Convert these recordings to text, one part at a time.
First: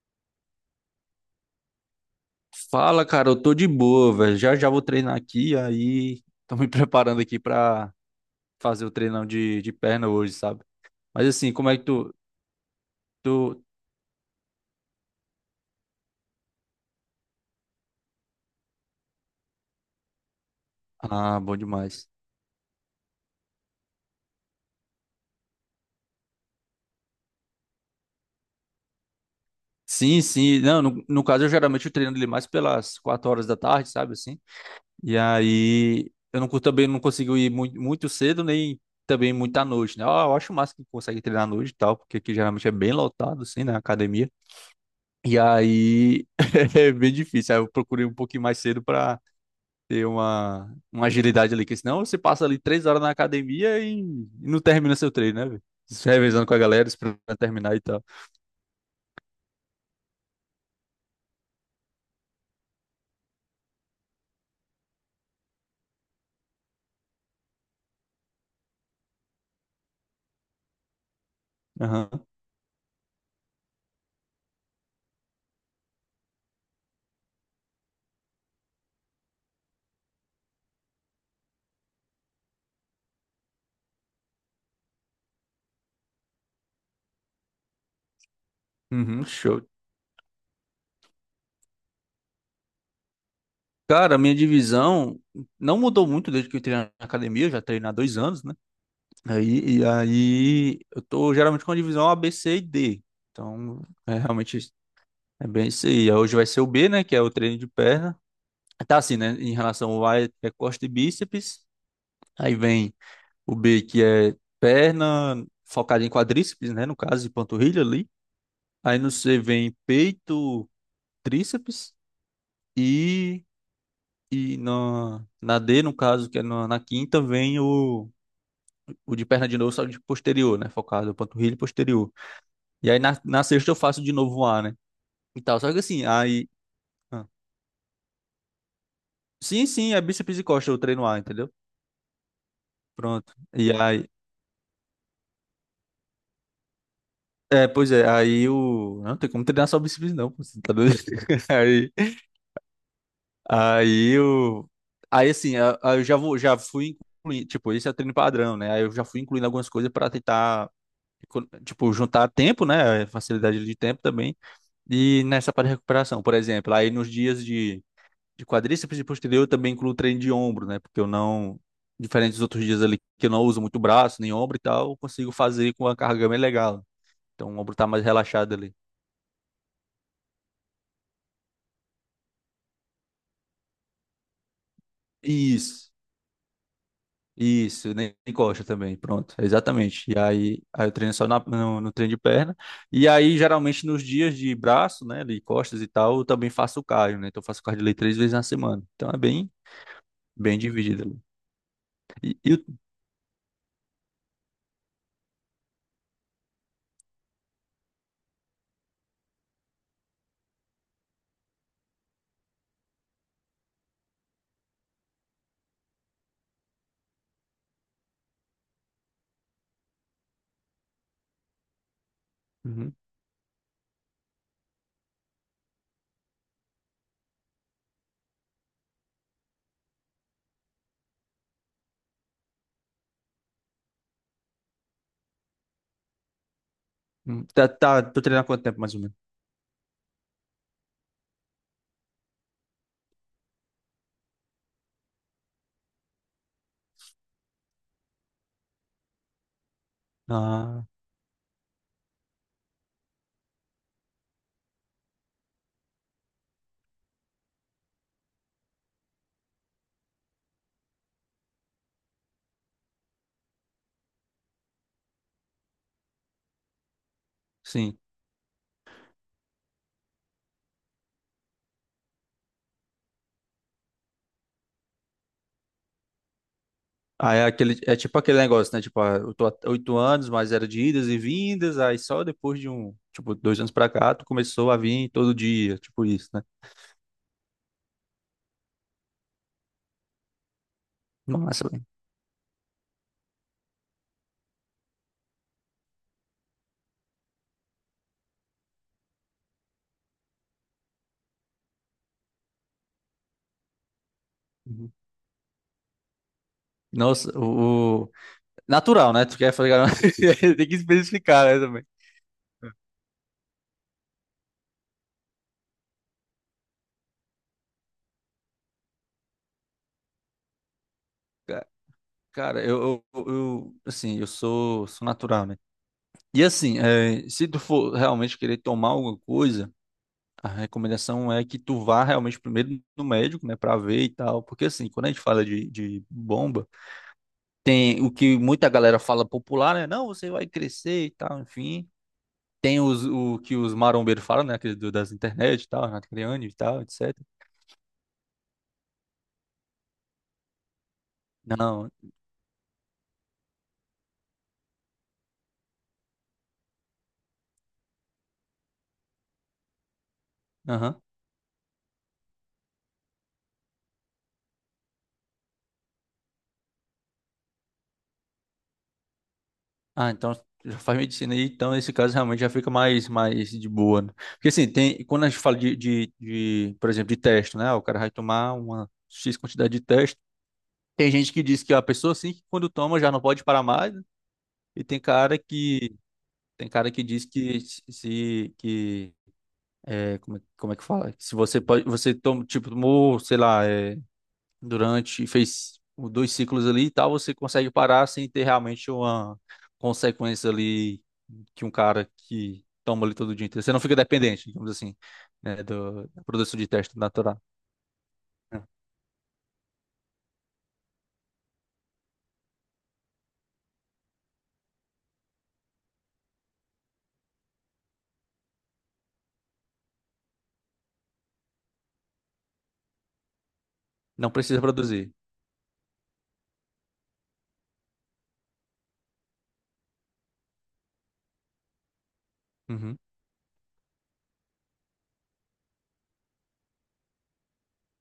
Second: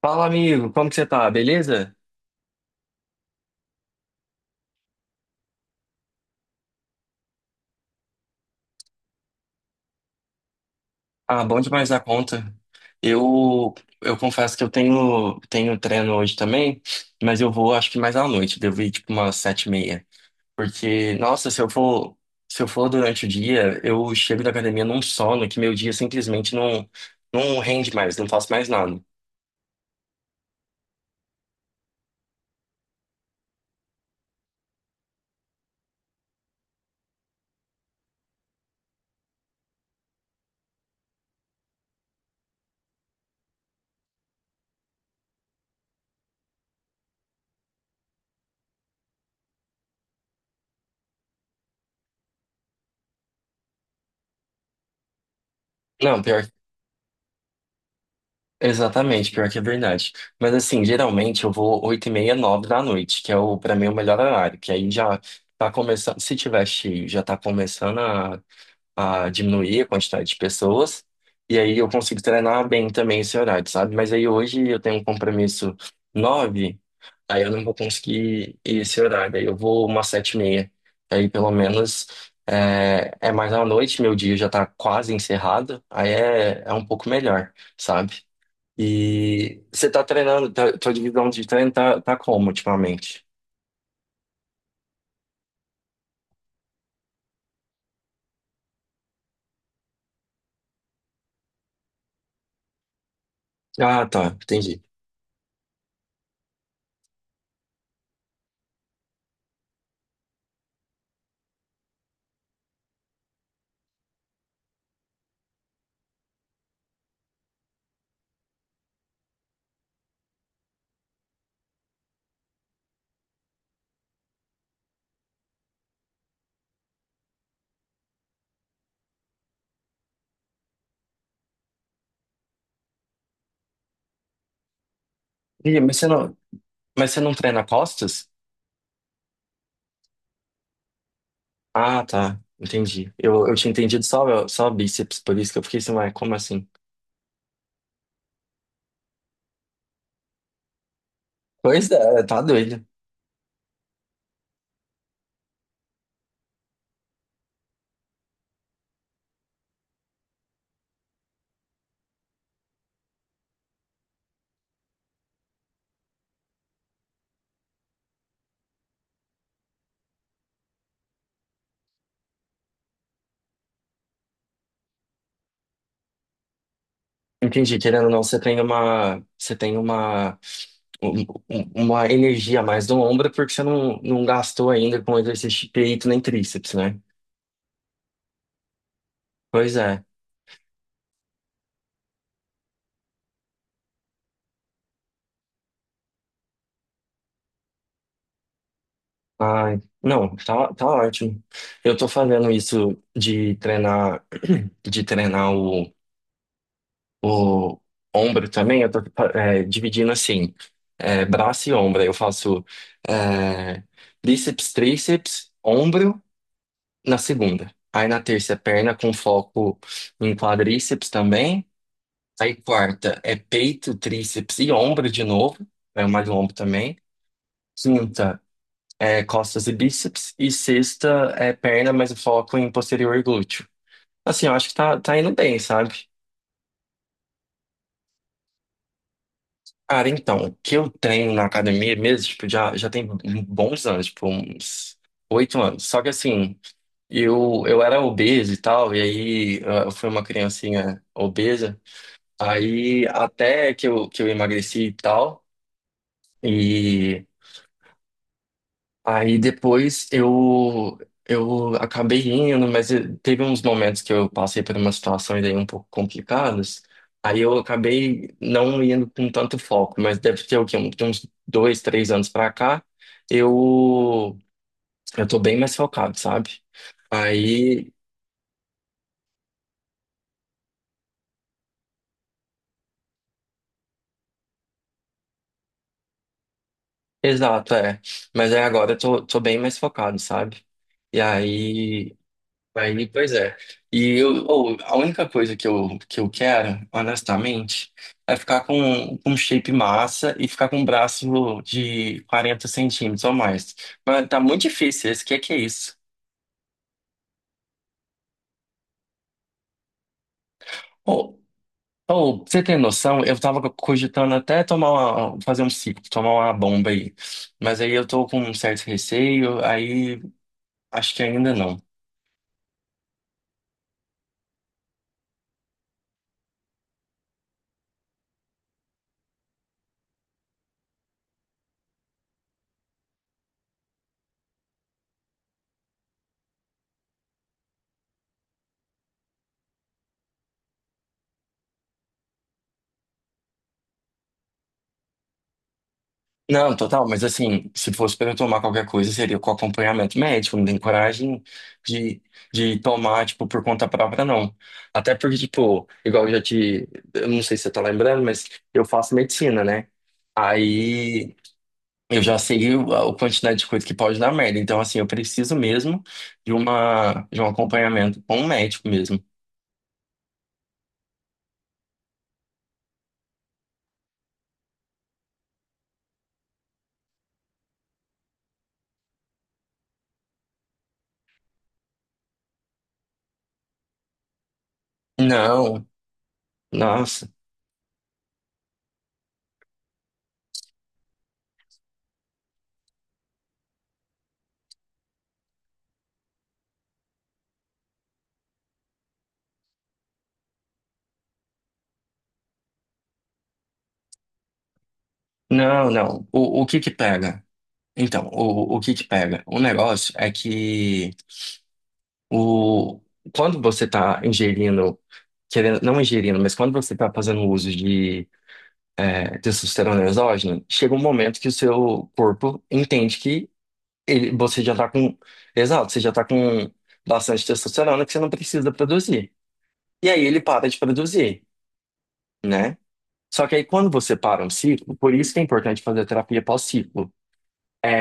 Fala, amigo, como que você tá? Beleza? Fala, cara, eu tô de boa, velho. Já vou treinar aqui, aí tô me preparando aqui pra fazer o treinão de perna hoje, sabe? Mas Ah, assim, bom como é que demais da tu, conta. tu... Eu eu confesso que eu tenho treino hoje também, mas eu vou acho que mais à noite, devo ir tipo umas 7:30. Porque, Ah, nossa, bom se eu demais. for se eu for durante o dia, eu chego da academia num sono que meu dia simplesmente não rende mais, não faço mais nada. Sim, sim. Não, no caso, eu geralmente eu treino ele mais pelas 4 horas da tarde, sabe assim? E aí eu não, também não consigo ir muito cedo, nem também muito à noite, né? Eu acho massa que consegue treinar à noite e tal, porque aqui geralmente é bem lotado, assim, na academia. E aí é bem difícil. Aí eu procurei um pouquinho mais cedo pra ter uma agilidade ali, que senão você passa ali 3 horas na academia e não termina seu treino, né, velho? Se Não, revezando pior. com a galera, esperando terminar e tal. Exatamente, pior que é verdade. Mas assim, geralmente eu vou 8:30, 9h da noite, que é o para mim o melhor horário, que aí já tá começando, se tiver cheio, já tá começando a diminuir a quantidade de pessoas, e aí eu Aham. consigo treinar bem também esse horário, sabe? Mas aí hoje eu tenho um compromisso 9h, aí eu não vou conseguir ir esse horário, aí eu vou umas 7:30, aí pelo menos é mais à noite, meu dia já tá quase encerrado, aí é um pouco melhor, sabe? Uhum, E show. você tá treinando, tá, tua divisão de treino tá como ultimamente? Cara, a minha divisão não mudou muito desde que eu entrei na academia, eu já treino há 2 anos, né? Aí, e aí eu tô geralmente com a divisão A, B, C e D. Então, Ah, é tá, realmente isso. entendi. É bem isso aí. Hoje vai ser o B, né? Que é o treino de perna. Tá assim, né? Em relação ao A, é costa e bíceps. Aí vem o B, que é perna, focada em quadríceps, né? No caso, e panturrilha ali. Aí no C vem peito, tríceps. E, na D, no caso, que é na quinta, vem o de perna de novo, só de posterior, né? Focado em panturrilha e posterior. E aí na sexta eu faço de novo o A, né? E tal. Só que Ih, mas assim, você não, aí. mas você ah, não treina costas? Sim, sim, é bíceps e costa, eu treino A, entendeu? Ah, tá, entendi. Pronto. Eu tinha E entendido aí. só bíceps, por isso que eu fiquei assim, ué, como assim? É, pois é, aí o. Não tem como treinar só bíceps, não. Você tá doido? Pois Aí. é, tá doido. Aí eu. Aí assim, eu já vou, já fui incluindo, tipo, esse é o treino padrão, né? Aí eu já fui incluindo algumas coisas para tentar, tipo, juntar tempo, né? Facilidade de tempo também. E nessa parte de recuperação, por exemplo, aí nos dias de quadríceps e posterior eu também incluo treino de ombro, né? Porque eu não, diferente dos outros dias ali que eu não uso muito braço, nem ombro e tal, eu consigo fazer com a carga bem legal. Então o ombro Entendi, tá mais querendo ou não, você relaxado tem ali. Um- uma energia a mais no ombro porque você não gastou ainda com exercício de Isso. peito nem tríceps, né? Isso, nem coxa também, pronto, Pois é. exatamente. E aí, aí eu treino só no treino de perna. E aí, geralmente, nos dias de braço, né, de costas e tal, eu também faço cardio, né? Então, eu faço cardio ali 3 vezes na semana. Então, é bem, Ai, não, bem tá dividido ali. ótimo. Eu tô E, fazendo e o- isso de treinar o ombro também. Eu tô dividindo assim, braço e ombro. Eu faço é, bíceps, tríceps, ombro na segunda. Aí na terça é perna com foco em quadríceps também. Aí Uhum. quarta é peito, tríceps e ombro de novo. É mais ombro também. Quinta é costas e bíceps, e sexta é perna, mas o foco em posterior glúteo. Assim, eu acho que tá indo bem, sabe? Uhum. Tá, tá, tô treinando há quanto tempo, mais ou menos? Cara, então, o que eu treino na academia mesmo, tipo, já tem bons anos, tipo, uns 8 anos. Só que assim, eu era obeso e tal, e aí eu fui uma Ah, criancinha obesa, aí até que eu emagreci e tal. Aí depois eu acabei indo, mas teve uns momentos que eu passei por umas situações aí um pouco complicadas. Aí eu sim. acabei não indo com tanto foco, mas deve ter o quê? De uns 2, 3 anos pra cá, eu eu tô bem mais focado, sabe? Aí é aquele, Aí, é tipo aquele negócio, né? Tipo, ah, eu tô há 8 anos, mas era de idas e vindas, aí só depois de um, tipo, 2 anos pra cá, tu começou a vir todo dia, tipo isso, né? exato, é. Mas aí agora eu tô bem mais focado, sabe? E Massa, aí. Aí, pois é. A única coisa que eu quero, honestamente, é ficar com um shape massa e ficar com um braço de 40 centímetros ou mais. Mas tá muito velho. difícil esse, que é isso? Nossa, natural, né? Tu quer falar. Tem que Ou, especificar, né, também. Pra você tem noção, eu tava cogitando até tomar fazer um ciclo, tomar uma bomba aí. Mas aí eu tô com um certo receio, aí acho que ainda Ca- não. Cara, assim, eu sou natural, né? E assim, é, se tu for realmente querer tomar alguma coisa, a recomendação é que tu vá realmente primeiro no médico, né, pra ver e tal. Porque assim, quando a gente fala de bomba, tem o que muita galera fala popular, né? Não, você vai crescer e tal, enfim. Tem os, o que os marombeiros falam, né? Aquele das internet e tal, Renato Criani e Não, tal, total, mas etc. assim, se fosse para eu tomar qualquer coisa, seria com acompanhamento médico, não tem coragem Não. de, de tomar, tipo, por conta própria, não. Até porque, tipo, igual eu já te. Eu não sei se você tá lembrando, mas eu faço medicina, né? Aham. Aí eu já sei a quantidade de coisa que pode dar merda. Então, assim, eu preciso mesmo de uma, de um acompanhamento com um médico mesmo. Ah, então já faz medicina aí, então nesse caso realmente já fica mais, mais de boa, né? Porque assim, tem, quando a gente fala de, por exemplo, de teste, né? O cara vai tomar uma X quantidade de teste. Tem gente que diz que a pessoa assim, que quando toma já não pode parar mais, né? e tem cara Não, que tem cara que diz nossa, que se que é, como, como é que fala? Que se você pode, você toma, tipo, tomou, sei lá, é, durante, fez 2 ciclos ali e tal, você consegue parar sem ter realmente uma consequência ali que um cara que toma ali todo dia inteiro. Você não fica dependente, digamos assim, né, não, da não. produção O de que que teste natural. pega? Então, Né? o que que pega? O negócio é que. O, quando você está ingerindo, querendo, não ingerindo, mas quando você está fazendo uso de testosterona exógena, chega um momento que o seu corpo entende que Não ele, precisa você já está produzir. com, exato, você já está com bastante testosterona que você não precisa produzir. E aí ele para de produzir, né? Uhum, Só que aí quando você para um ciclo, por isso que é importante fazer a terapia pós-ciclo.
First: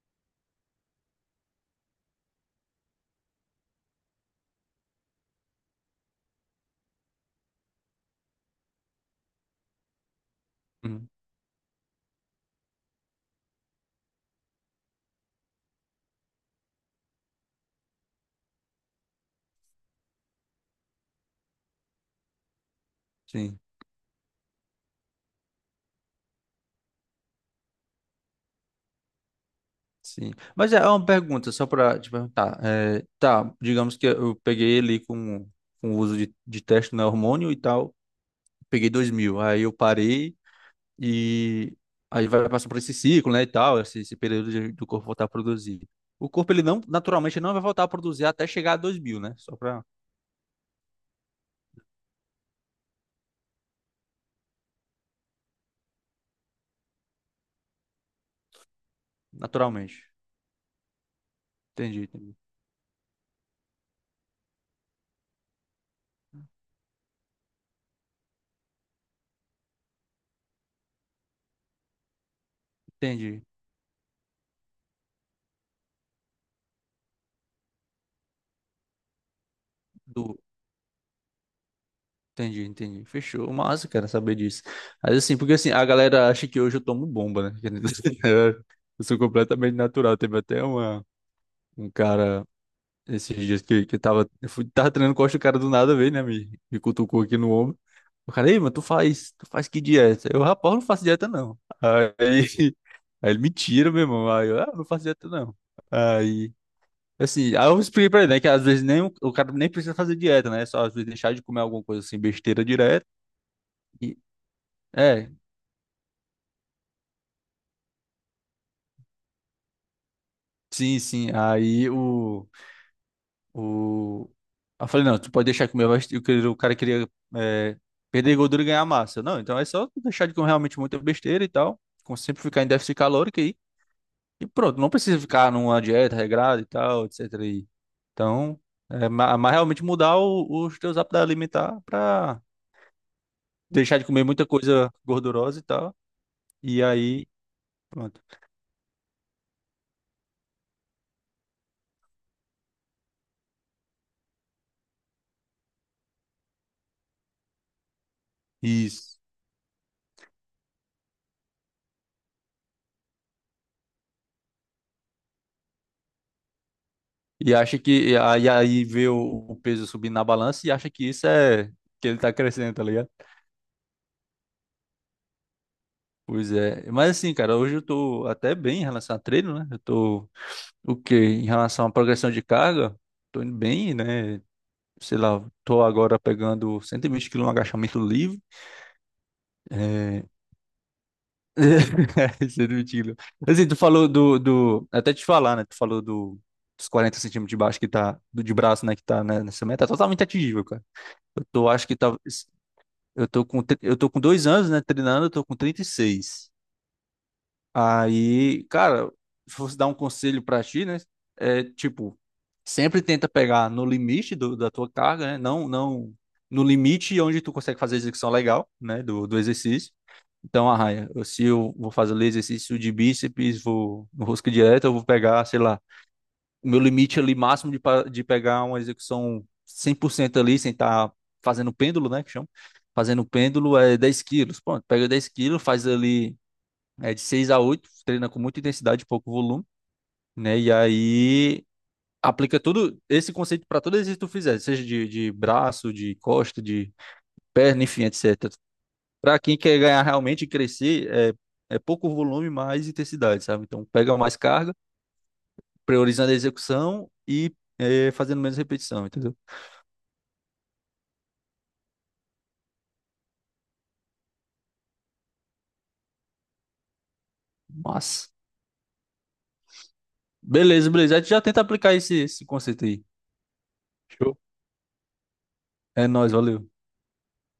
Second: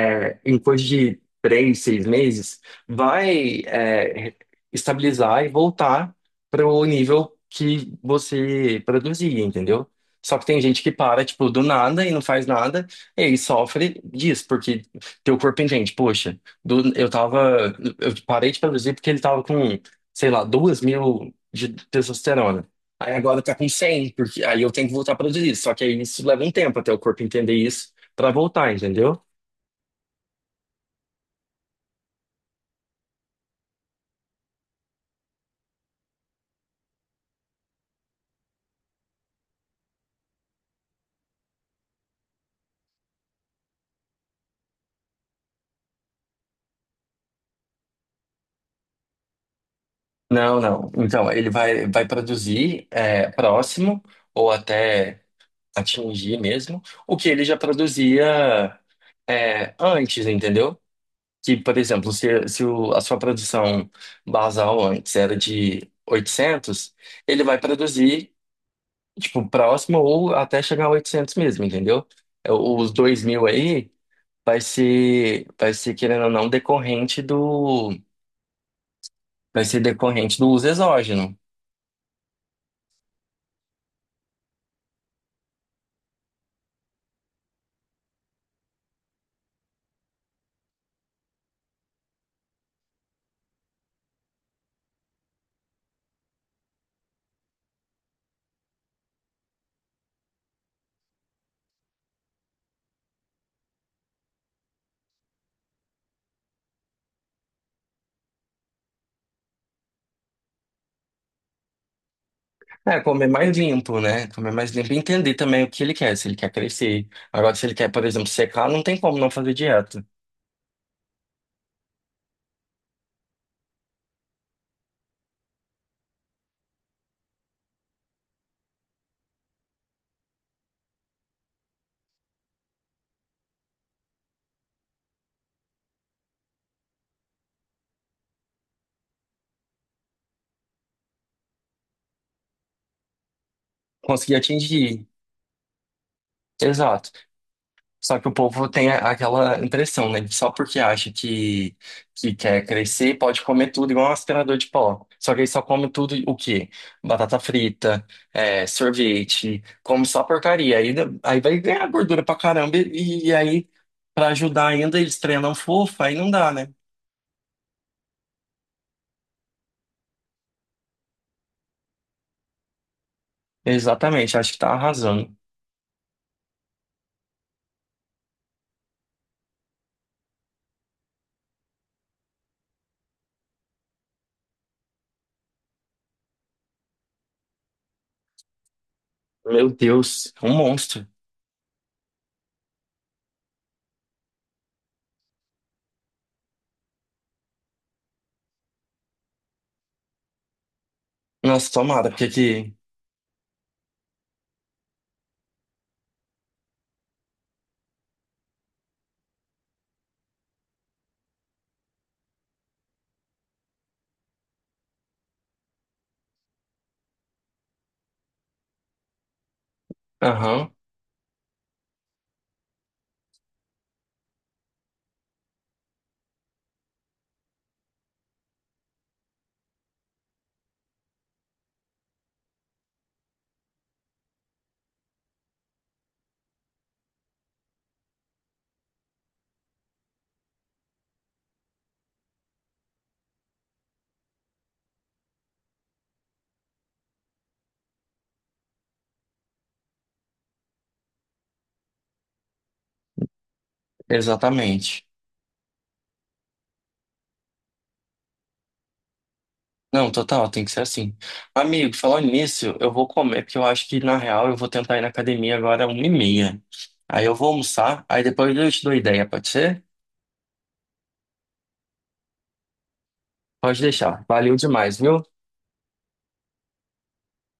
É em coisa de 3, 6 meses, vai estabilizar e voltar para o nível que você produzia, entendeu? Só que tem gente que uhum. para, tipo, do nada e não faz nada, e aí sofre disso, porque teu corpo entende, poxa, do- eu tava, eu parei de produzir porque ele tava com, sei lá, 2.000 de testosterona. Aí agora tá Sim, com 100 porque aí eu tenho que voltar a produzir. Só que aí isso leva um tempo até o corpo entender isso pra voltar, entendeu? sim. Mas é uma pergunta, só para te perguntar. É, tá, digamos que eu peguei ele com o uso de teste no hormônio e tal, peguei 2.000, aí eu parei. E aí vai passar por esse ciclo, né, e tal, esse período do corpo voltar a produzir. O corpo, ele não, naturalmente, não vai voltar a produzir até chegar a 2.000, né? Só pra, Não, não. Então, ele vai produzir próximo ou até atingir mesmo o que ele já produzia naturalmente. antes, entendeu? Que, por Entendi, exemplo, entendi. se a sua produção basal antes era de 800, ele vai produzir, tipo, próximo ou até chegar a 800 mesmo, entendeu? Os dois Entendi. mil aí vai ser, querendo ou não, decorrente Du- do uso exógeno. Entendi, entendi. Fechou. Massa, cara, saber disso. Mas assim, porque assim, a galera acha que hoje eu tomo bomba, né? Eu sou completamente natural. Teve até uma, um cara esses dias que eu tava, eu fui, tava treinando costa, o cara do nada veio, né? Me cutucou aqui no ombro. O cara, ei, mas tu faz que dieta? Eu, rapaz, eu não faço dieta, não. Aí, aí ele me tira, meu irmão. Aí eu, ah, não faço dieta, não. Aí, assim, aí eu expliquei pra ele, né? Que às vezes nem, o cara nem precisa fazer dieta, né? Só às vezes deixar de comer alguma coisa assim, besteira É, direto. comer mais limpo, E, né? Comer mais limpo e é, entender também o que ele quer, se ele quer crescer. Agora, se ele quer, por exemplo, secar, não tem como não fazer dieta. sim, sim. Aí o. O... Aí eu falei, não, tu pode deixar de comer meu vai... O cara queria é, perder gordura e ganhar massa. Eu, não, então é só tu deixar de comer realmente muita besteira e tal. Sempre ficar em déficit calórico aí. E pronto, não precisa ficar numa dieta regrada e tal, etc. E... Então, é, mas realmente mudar os teus hábitos alimentar pra deixar de comer Conseguir muita coisa atingir. gordurosa e tal. E Exato. aí, Só pronto. que o povo tem aquela impressão, né? Só porque acha que quer crescer, pode comer tudo, igual um aspirador de pó. Só que ele só come tudo o quê? Batata frita, Isso. sorvete, come só porcaria. Aí, aí vai ganhar gordura pra caramba e aí, pra ajudar ainda, eles treinam fofo, aí não dá, né? E acha que... E aí aí vê o peso subindo na balança e acha que isso é... Que ele tá crescendo, tá ligado? Exatamente, acho que tá arrasando. Pois é, mas assim, cara, hoje eu tô até bem em relação a treino, né? Eu tô o quê? Em relação à progressão de carga, tô indo bem, né? Sei lá, tô agora pegando 120 quilos no agachamento livre. Meu É... Deus, um monstro. 120 quilos. Assim, tu falou do. Até te falar, né? Tu falou dos 40 centímetros de baixo que tá. Do de braço, né? Que tá né, nessa meta. Tá totalmente atingível, cara. Eu tô, Nossa, acho que tomara, tá. porque aqui. Eu tô com, eu tô com 2 anos, né? Treinando, eu tô com 36. Aí, cara, se fosse dar um conselho pra ti, né? É tipo, sempre tenta pegar no limite da tua carga, né? Não, não no limite onde tu consegue fazer a execução legal, né? Do exercício. Aham, Então, arranha. Se eu vou fazer ali exercício de bíceps, vou no rosca direta, eu vou pegar, sei lá, o meu limite ali máximo de, de pegar uma execução 100% ali, sem estar fazendo pêndulo, né? Que chama. Fazendo pêndulo é 10 quilos. Pronto, pega 10 quilos, faz ali. É de 6 a 8, treina com muita intensidade, e pouco volume, né? E aí aplica todo esse conceito para todo exercício que tu fizer, seja de braço, de costa, de perna, enfim, etc. Para quem quer ganhar realmente e crescer, é, é pouco volume, mais intensidade, sabe? Então pega mais carga, exatamente. priorizando a execução e é, fazendo menos repetição, entendeu? Não, total, tem que ser assim. Amigo, falando nisso, eu vou comer, porque eu acho que, na real, eu vou tentar ir na academia agora 1:30. Aí eu vou almoçar, aí Mas, depois eu te dou ideia, pode ser? beleza, beleza. A gente já tenta aplicar esse, esse conceito aí. Pode deixar. Show. Valeu demais, viu? É nóis, valeu.